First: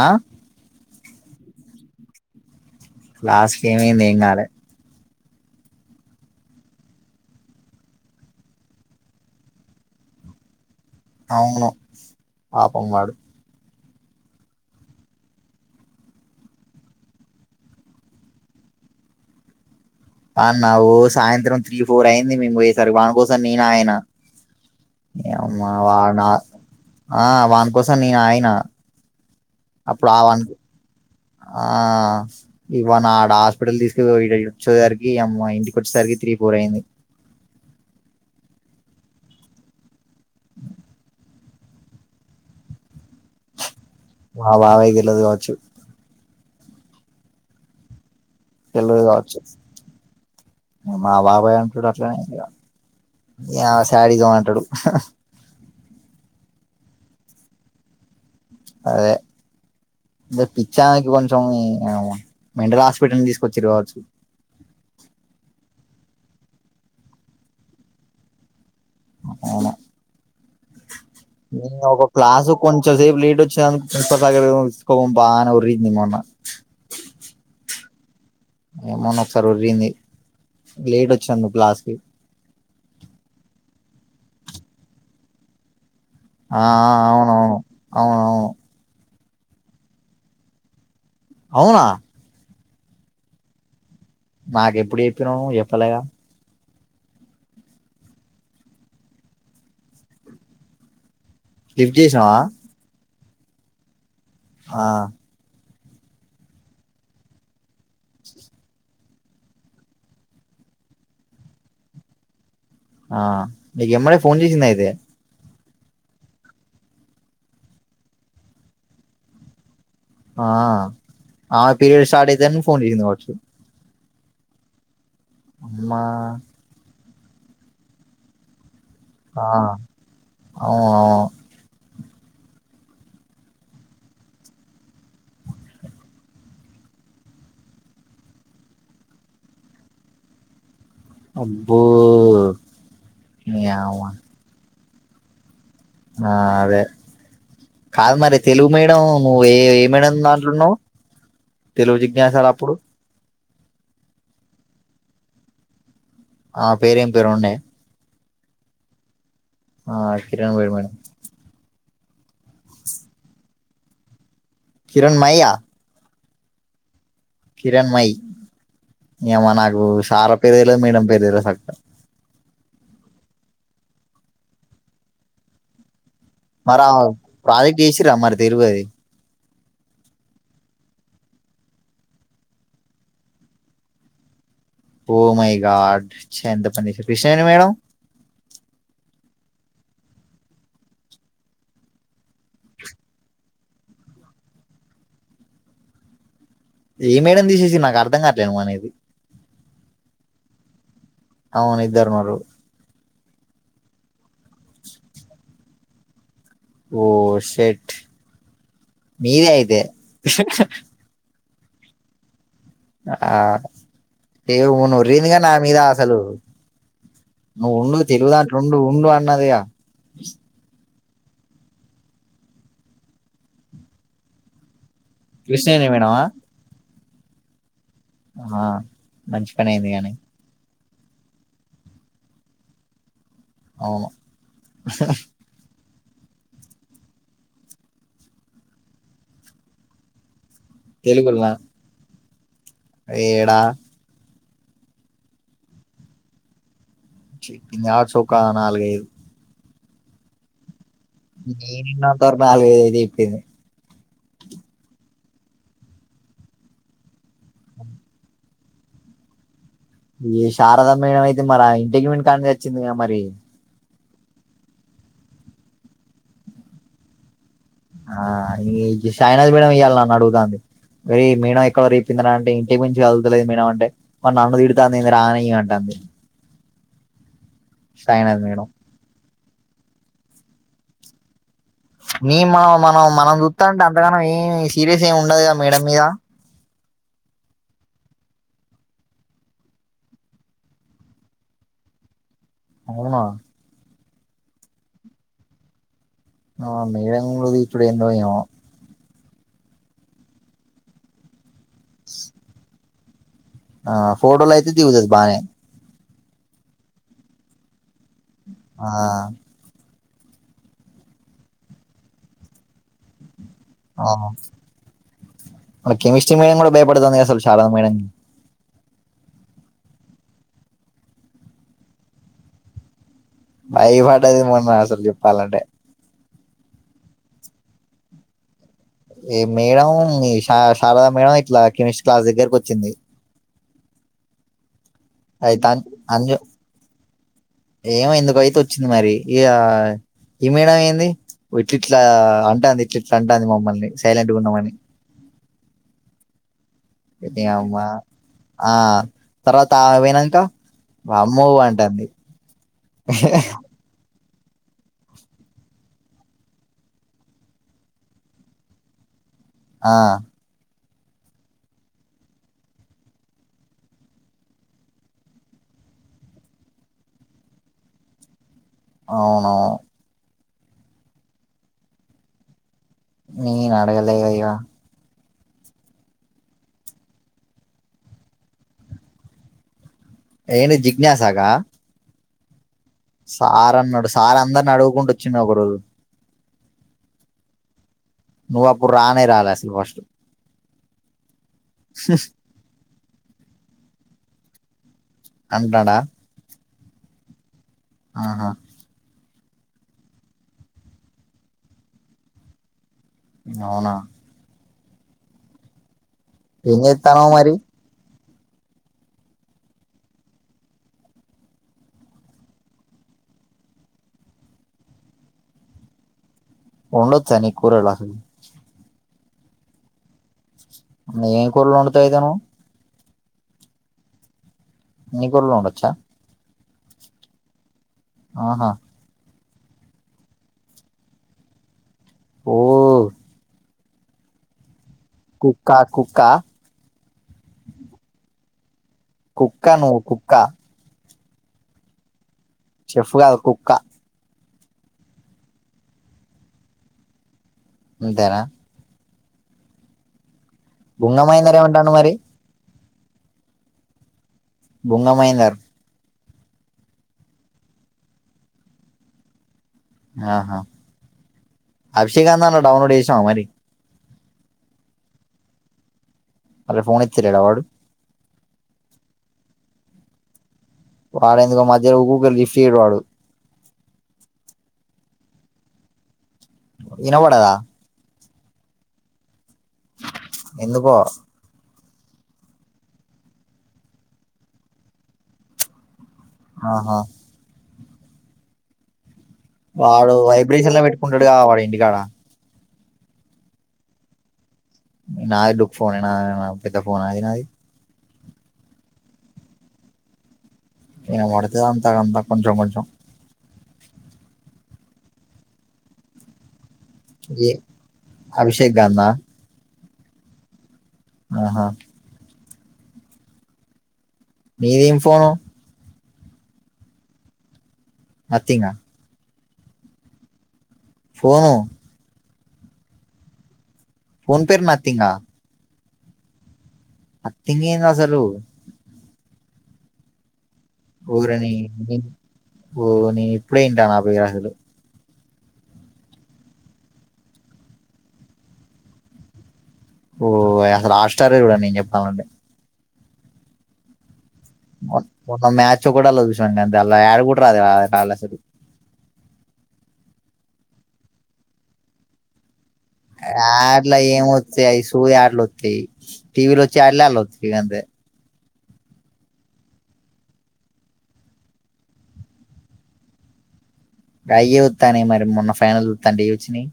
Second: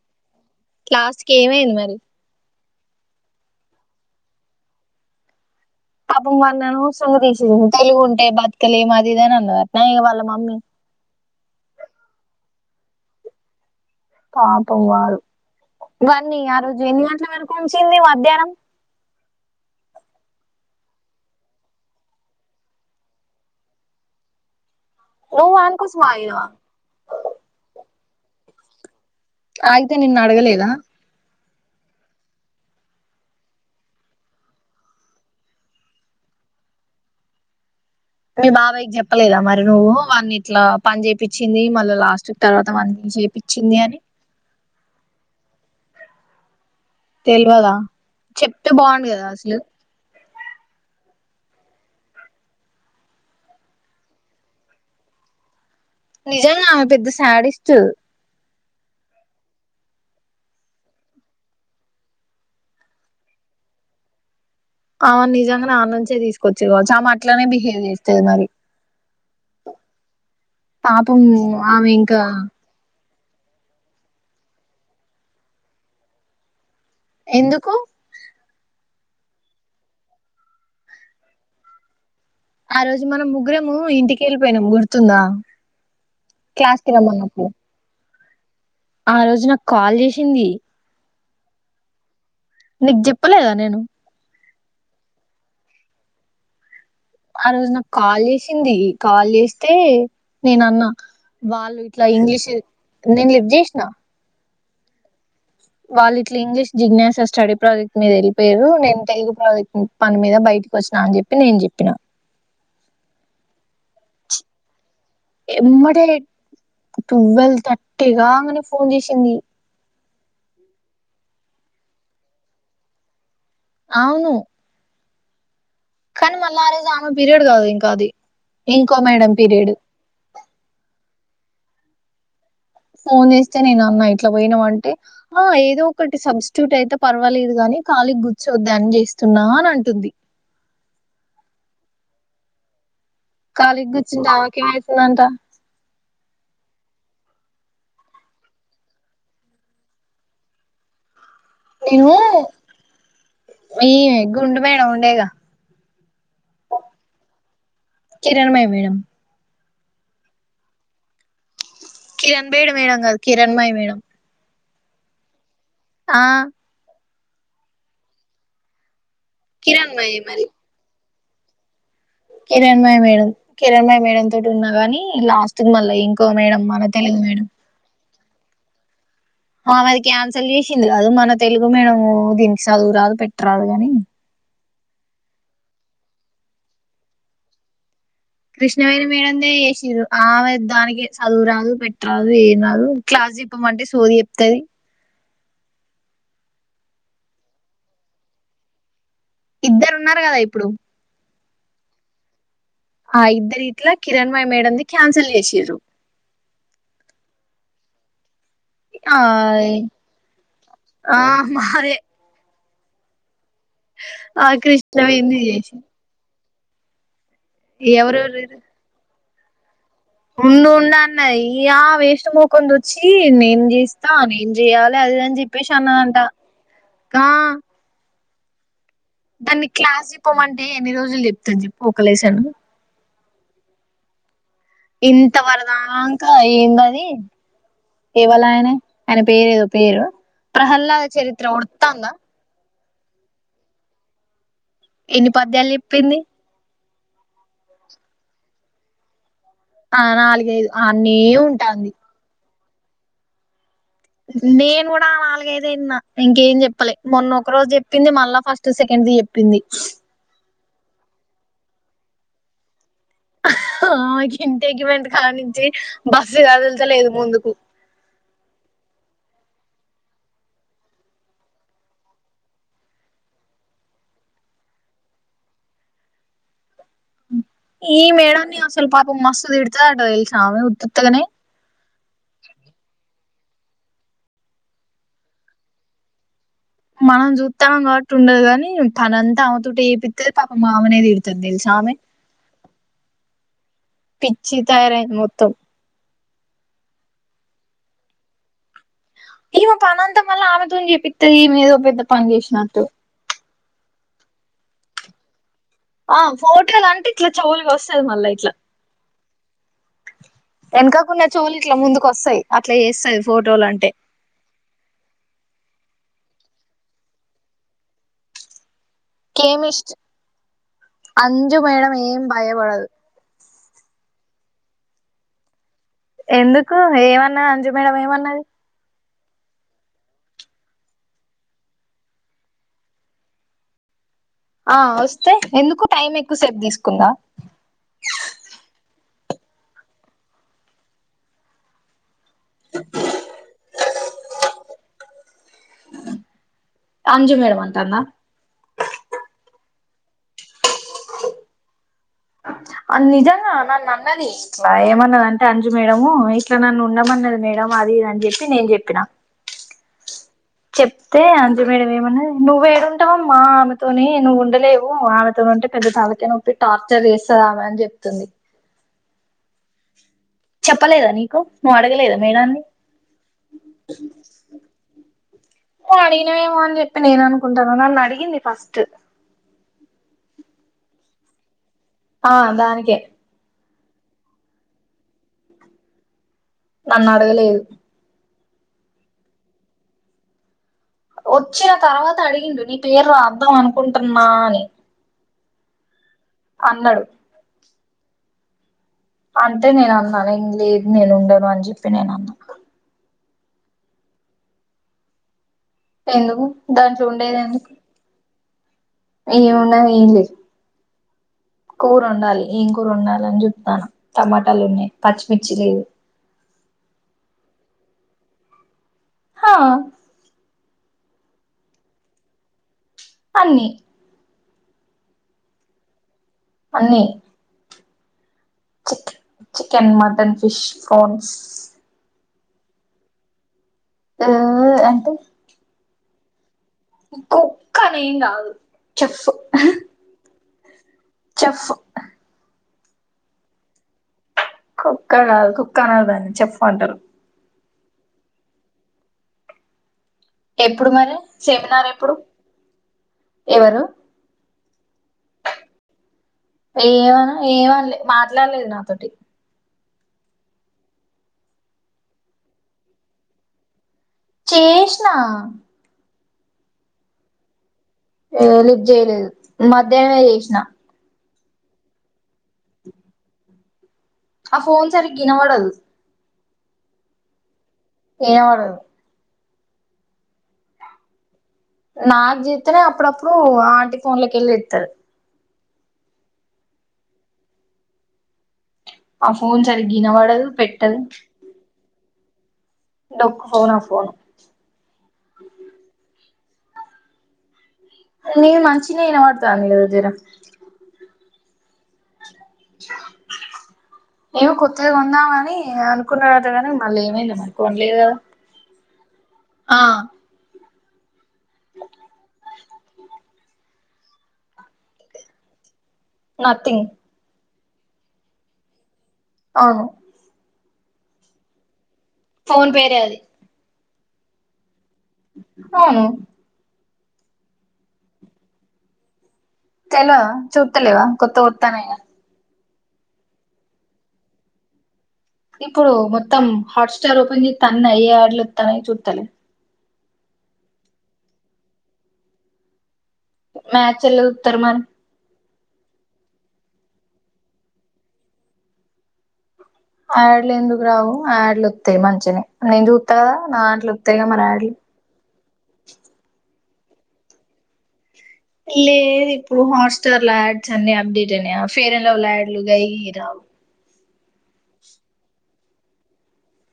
ఆ క్లాసి కేమ అ మరి లాస్ట్ గేమే నేంగాల పాపం వారి నేను అవసరంగా తీసేసింది తెలుగు ఉంటే బతుకలే ఏ మాది ఇది అని అన్నారు నా ఇ వాళ్ళ మమ్మీ అవును పాపం వాడు పాపం వారు కావన్నీ ఆ రోజు ఎన్ని గట్ల వరకు ఉంచింది మధ్యాహ్నం అన్నా సాయంత్రం త్రీ ఫోర్ అయింది మేము వసారు వాని కోసం నేనా ఆయన నువ్వు అమా వాని కోసం వాన ఆగినవా ఆ వానికోసం స నేను ఆయన ఆయితే అప్పుడు నిన్న ఆ వాని అడగలి ఇద ఆ ఇవా నా ఆడ హాస్పిటల్ తీసుకు [unintelligible] వచ్చేసరికి అమ్మో ఇంటికి వచ్చేసరికి త్రీ ఫోర్ అయింది మీ బాబాయ్ కి చెప్పలేదా మరి నువ్వు వాన్ని ఇట్లా పని చేపించింది మళ్ళీ లాస్ట్ తర్వాత వా మా మావయ్యకి తెలవదు గవచు తెలవద చెప్తే తెలవదు బాగుండు కదా కావచ్చు అసలు మా బబాయ్ అంటాడు అట్లనే శాడీగా ఉంటాడు నిజం ఆమె పెద్ద శడి ఇస్త అదే అే పిచ్చానికి కొంచెం మెంటల్ హాస్పిటల్ని తీసుకొచ్చి కావచ్చు ఆ నిజంగా నాన్న నుంచే తీసుకొచ్చేది కావచ్చు ఆమె అట్లనే బిహేవ్ చేస్తేది మరి అవును పాపం ఆమె ఇంకా ఇప్పుడు వచ్చాను ప్రిన్సిపల్ [unintelligible] బానే ఊరింది మౌన ఎందుకు ఏమనా ఒకసారి ఊరింది లేట్ వచనందుకు క్లాస్ ఆ రోజు మనం ముగ్గురము ఇంటికి వెళ్ళిపోయినాం గుర్తుందా ఆ క్లాస్ కి రమ్మన్నప్పుడు అవునువును అవునవును ఆ రోజు నాకు కాల్ చేసింది అవునా నీకు చెప్పలేదా నేను నాకు ఎప్పుడూ చెపినవ్ చేపలెగా ఆ రోజు నాకు కాల్ వేసింది కాల్ చేస్తే నేను అన్నా వాళ్ళు లిఫ్ట్ ఇట్లా చేసినావా ఇంగ్లీష్ నేను లిఫ్ చేసిన ఆ వాళ్ళు ఇట్లా ఇంగ్లీష్ జిజ్ఞాసా స్టడీ ప్రాజెక్ట్ మీద వెళ్ళిపోయారు నేను తెలుగు ప్రాజెక్ట్ పని మీద బయటకి వచ్చినా అని చెప్పి నేను చెప్పిన ఆ నీకు ఎమ్మడే ఫోన్ చేసింది అయితే ఎమ్డ ట్వల్ తర్టిగా అనే ఫోన్ చేసింది ఆ ఆ పీయడ్ స్టార్ట్ అ ఫోన్ చేసిాప్ అవును మా పిర్యాడ్ కావాలి ఇంకా అది ఇంకో మేడం ఆ పీరియడ్ అవునా ఫోన్ చేస్తే నేను అన్నా ఇట్లా పోయినా అంటే ఆ ఏదో ఒకటి సబ్స్ట్యూట్ అయితే పర్వాలేదు గాని ఖాలీకి గుర్చోద్ద్ద అని చేస్తున్నా అని అంటుంది అబ్బో నీ యవ్వ కాలీగుర్చుంటే ఆమెకే మై యి దం టా ఆ అదే కాదు మరి తెలుగు మీడియం నువ్వు ఏ ఇమిడియమ్ దాంట్లోన్నావు తెలుగు జిజ్ఞ సార్ అప్పుడు మీ గుండు మేడం ఉండేగా ఆ పేరేం పేరు ఉండే కిరణమయి మేడం ఆ కిరణ్మయ మేడం కిరణ్ బేడు మేడం కాదు కిరణ్ మయ్ మేడం కిరణ్ మయ్ ఆ ఆ కిరణ్ మై ఏమో నాకు కిరణ్మయే సారా పేర్లు తేలేదు madam [inaudible] Kiran మయ్ madam Kiran మయ్ madam తోటి ఉన్నా కాని లాస్ట్ కి మళ్ళా ఇం మరా ప్రాజెక్ట్ ఏస్ రా మరీ తెరువది ఆమెది క్యాన్సల్ చేసింది కాదు మన తెలుగు మేడము దీనికి చదువురాదు పెట్టరాదు కాని ఓ మై గాడ్ చ్చ ఎంత పని కృష్ణేని మేడం కృష్ణవేనీ మేడందే వేసిండారూ ఆమే దానికి చదువురాదు పెట్టరాదు ఏం రాదు క్లాస్ చెప్పమంటే సోది చెప్తుది ఏ మేడం తీసేసిన్ నాకు అర్థం కాట్లేనువ్ అనేది ఇద్దరు ఉన్నారు కదా ఇప్పుడు అవునుఇద్దరు ఉన్నారు ఆ ఇద్దరు ఇట్లా కిరణ్ మయ్ మేడం ది క్యాన్సిల్ చేసిండ్రు ఓ సెట్ ఆ ఆ మాదే ఆ ఆ ఏఓ కృష్ణవేణిది రైనా నా మీద చేసిర్రు అశలు నువ్ ఉండు తెలుగుదంట్లో ఎవరెవరు ఉండు ఉండు అనీ ఉన్నదిగా ఉండు ఉండు అన్నది ఇయా వేస్ట్ మోకంది వచ్చి నేన్ చేస్తా నేన్ చెయ్యాల్ అదిఇది అన్ జె ప్పేసి కృష్ణవేణి మేడమా అన్నదంటా ఆ ఆ మంచి దాన్ని పని అయింది క్లాస్ కానీ పోమంటే ఎన్ని రోజులు చెప్తా చె పోకలేశాను అవును ఇంత వరదా ఏంద అది ఇవళ ఆయన ఆయన పేరు ఏదో పేరు ప్రహ్లాద చరిత్ర తెలుగులా ఉడతా అంద ఏడా ఎన్ని పద్యాలు చెప్పింది ఆ చౌకా నాలుగదు ఆ నాలుగ ఐదు అన్నీ ఉంటాంది నాలుగుగేపోయింది నేను కూడా నాలుగైద అయినా ఇంకేం చెప్పాలి మొన్న ఒక రోజు చెప్పింది మళ్ళా ఫస్ట్ సెకండ్ చెప్పింది ఈ శారద మేడం అయితే మరి ఇంటికి మ కాని తెచ్చింది మరి ఆ ఇంటి ఎకి వెంట కానించి బస్సు కదులుతలేదు ముందుకు ఆ సాయినాథ్ మేడం ఇయ్యాలి నన్ను అడుగుతుంది మరి మేనం ఎక్కడ రేపింది అంటే ఇంటికి మించగా కదుతలేదు మీేనం అంటే మరి నన్ను తిడుతాందింది రానియ అంటంది ఈ మేడని మేడం స్వల్ప మస్ద్ ఇడతాంట ఇల్ స ఉ ఎగనే మే మనం మనం చూస్తా అంటే అంతగానో ఏమి సీరియస్ ఏమి ఉండదుగా మేడం మీద మనం చూస్తడం కాబట్టి ఉండదు కాని తనంతా అమ్తుట చేపిస్త పాప మామనేది తిడుతుంది తెలుసు ఆమె అవునా పిచ్చి తార మొత్తం ఆ మీలంగూ వప్పుడ ఎంత వ ఈమ పనంతా మళ్ళ ఆమెతోని చేపిస్తది ఏదో పెద్ద పని చేసినట్టు ఆ ఫోడో యితే దవుజ బానే ఆ ఫోటలు అంటే ఇట్లా చెవులుగా వస్తుది మళ్ళా ఇట్లా ఆ వెనకాకుడా చోలు ఇట్లా ముందుకు వస్తాయి అట్లా చేస్తాయి ఫోటోలు అంటే ఆ. కెమిస్ట్రీ మీడియం కూడా భయపడుతుంది శాలా మ మీడియం కేమి అంజు మేడం ఏం భయ వాడదు బయ పడదిమన్నా అసలు చెప్పాలంటే ఎందుకు ఏమన్న అంజు మేడం ఏమన్నది ఏ మేడం ఈ శారదా మేడం ఇట్లా కెమిస్ట్రీ క్లాస్ దగ్గరకి వచ్చింది ఆ వస్తే అయితే ఎందుకు అన్- టైం అంజు ఎక్కువసేపు తీసుకుందా ఏమో ఎందుకుతే వచ్చింది మరి ఇ ఈ మేడ ఏంది ఇట్ట్ అంటే అంది ఇ చిరెంట అంది మమ్మల్ని సైలంట్ ఉన్నమని అజ మేడంమంటాందా ఆ తర్వాత ఆమె పోయినాక బ మూ అంటుంది అ నిజంగా నన్ను అన్నది. ఇట్లా ఏమన్నది అంటే అంజు మేడము ఇట్లా నన్ను ఉండమన్నది మేడం అది ఇది ఆని జెప్పి నేను చెప్పిన ఆ చెప్తే అంజు మేడం ఏమన్నాది. నువ్వు ఏడుంటావు ఆమ్మ ఆమెతోని నువ్వు ఉండలేవు ఆమెతోనీ ఉంటే పెద్ద తలకాయ నొప్పి టార్చర్ చేస్తాది ఆమె అని చెప్తుంది. అవును చెప్పలేదా నీకు నువ్వు అడగలేదా మేడన్ని నేను అడగలేగా ఇగా [unintelligible] అడిగినవేమో అని చెప్పి నేను అనుకుంటాన్న నన్ను అడిగింది ఫస్ట్ ఏ నీ జిజ్ఞాసగా ఆ దానికే సార్ అన్నాడు. సార్ అందరిని అడుగుకుంటూ వోచ్చిండు. ఒక రోజు నన్న అడుగలేదు నువ్వు అప్పుడు రానే రాలే అసలు ఫస్ట్ వోచ్చిన తర్వాత అడిగిండు. నీ పేరు రాద్దాం అనుకుంటున్నా అని అంటండా అన్నాడు ఆహా అంటే నేను అన్నా నేను లేను నేను ఉండను అని చెప్పి నేను అన్నా హ్ అవునా ఎందుకు ఏం దాంట్ల చేత్తన్నావ్ ఉండేది మరి ఎందుకు ఏమున్నాది. ఏం లేదు కూర ఉండాలి. ఏం కూర వండాలని జుత్తన్న టమాటాలు ఉన్నాయి. పచ్చిమిర్చి లేదు. వండొచ్చా నికు కూరలు అసలు హా ఏం కూరలు వండుతావు అయితే నువ్వు అన్నీ అన్ని కూరలు వండొచ్చా అన్నీ ఆహా చికెన్ మటన్ ఫిష్ ఫ్రాన్స్ ఓ ఓ అం కుక్క కుక్క కు క్క అని ఏం గాదు. కుక్కా నువ్వు కుక్క చెఫ్ చెఫ్ కాదు కుక్క కుక్క కాదు కుక్క అనరు దాన్ని చెఫ్ అంటారు. అంతేనా ఎప్పుడు మరి బుంగమహేందర్ సెమినార్ ఏమంటాండు ఎప్పుడు మరి ఎవరు బుంగ మహెందర్ ఏమనా ఏమనలే మాట్లాడలేదు నాతోటి ఆహా అభిషేకందన్న రన్లడ్ చేసా మరి చేష్ణ అ ఫోన్ ఇచ్చరడ వాడు లిప్ చేయలేదు మధ్యాహ్నమే చేసిన వాడ ఎందుకో మధ్యలో కళ లిఫ్ట్యడు వాడు ఆ ఫోన్ సరి గినపడదు ఇన పడదా ఏ వాడదు ఎందుకో నాకు జతేనే అప్పుడప్పుడు ఆంటి ఫోన్ లోకి వెళ్ళి ఇతారు ఆహా ఆ ఫోన్ సరిగ్గా వాడు ఇనబడదు వైబ్రేషన్ లో పెట్టదు పెట్టుకుంటాడు కా వాడు ఇంటికాడ డొక్కు ఫోనా ఫోన్ నాది డొక్కు ఫోనే నా ఏవన పెద్ద ఫోనాయినాది నవ మంచినే ఏనమాతా నదీర ఏ వాడతద అంతా అంత కొంచం కొంచం ఏమో కొత్తది కొందామని అనుకున్నదటగాని అళ్ళ ఏమైంది మరి కొనలేదు గా గన్నా ఆ ఆహా మీదేం ఫోను నథింగ్ నత్తీంగా అవును ఫోను ఫోన్ పేరే అది ఫోన్ పేరు నా థింగా అవును నత్తింగేందసలు తెల్వదా చూత్తలేవా కొత్తగా ఊరని వత్తనాయని ఓ నేను ఇప్పుడే ఇంటా భై గసులు ఇప్పుడు మొత్తం హాట్స్టార్ ఓపెన్ తన్న అయ్యే ఆడ్లు ఇస్తాన చూస్తాల ఓ అసలు హాట్టారే చూడండి నేను చెప్తామండి మ్యాచ్లు మ్యాచ్ కూడాల అంత ఎలా ఆడుకుట్ర అది కళ సరి యాడ్లు ఎందుకు రావు ఆయాడ్లు వస్తాయి మంచిన ఆడ్ల ఏమొత్తయో యాడ్లు అవి సోది యాడ్లు వస్తాయి టీవీలో చల్లాలోచ్చ కంతే లేదు ఇప్పుడు హాట్స్టార్ ల్యాడ్స్ అన్ని అప్డేట్ అయినాయా ఫేర్ అండ్ లవ్ ల్యాడ్లు గై హరావు అయ్య ఉతా మరి మొన్న ఫైనల్ ఉత్తా న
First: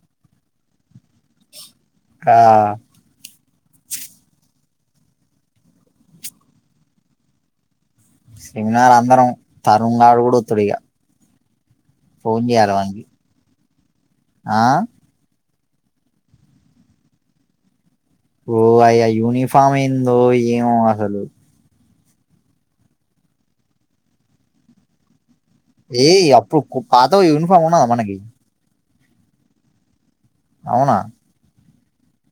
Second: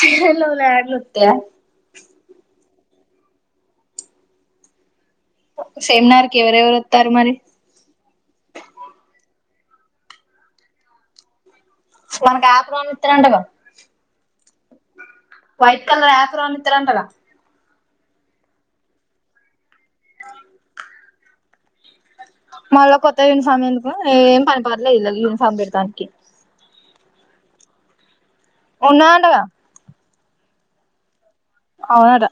ఫేర్ అండ్ లవ్లీ యాడ్లు వత్తాయా ఆ సెమినార్ కి ఎవరెవరు వస్తారు మరి సెమినార్ అందరం తరుణ్ గాడు కూడా ఒత్తుడిగా మనకు ఆప్రాన్ లు ఇస్తర అంట బా ఆ వైట్ కలర్ ఆఫ్రాన్ ఇతర అంటార ఓ అయ్యా యూనిఫామ్ ఏందో ఏమో అసలు మళ్ళ కొత్త విన సమ ఎందుకు ఏం పనిపర్లేదు ఇ ఏ అప్పుడు పాత యూనిఫార్ ఉన్నదా మనకి ఉన్నదంటగా అవునా అవునర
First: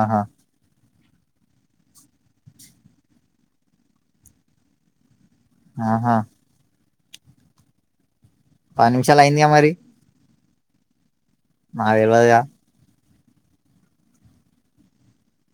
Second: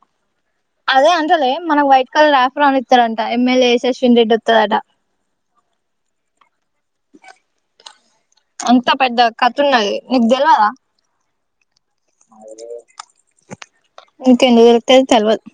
ఆహా అదే అంటలే మనకు వైట్ కలర్ యాఫ్రాన్ ఇస్తారంట ఎమ్మెల్యే అశవిన్ రెడ్డి వస్తదట ఆహా అంత పది పెద్ద నిమిషాలు అయిందిగా మరి కత్తఉన్నది నీకై తెల్ వాదా నాకు తెలవదు గా నీకెందుకు తెలుస్తది తెల్వదు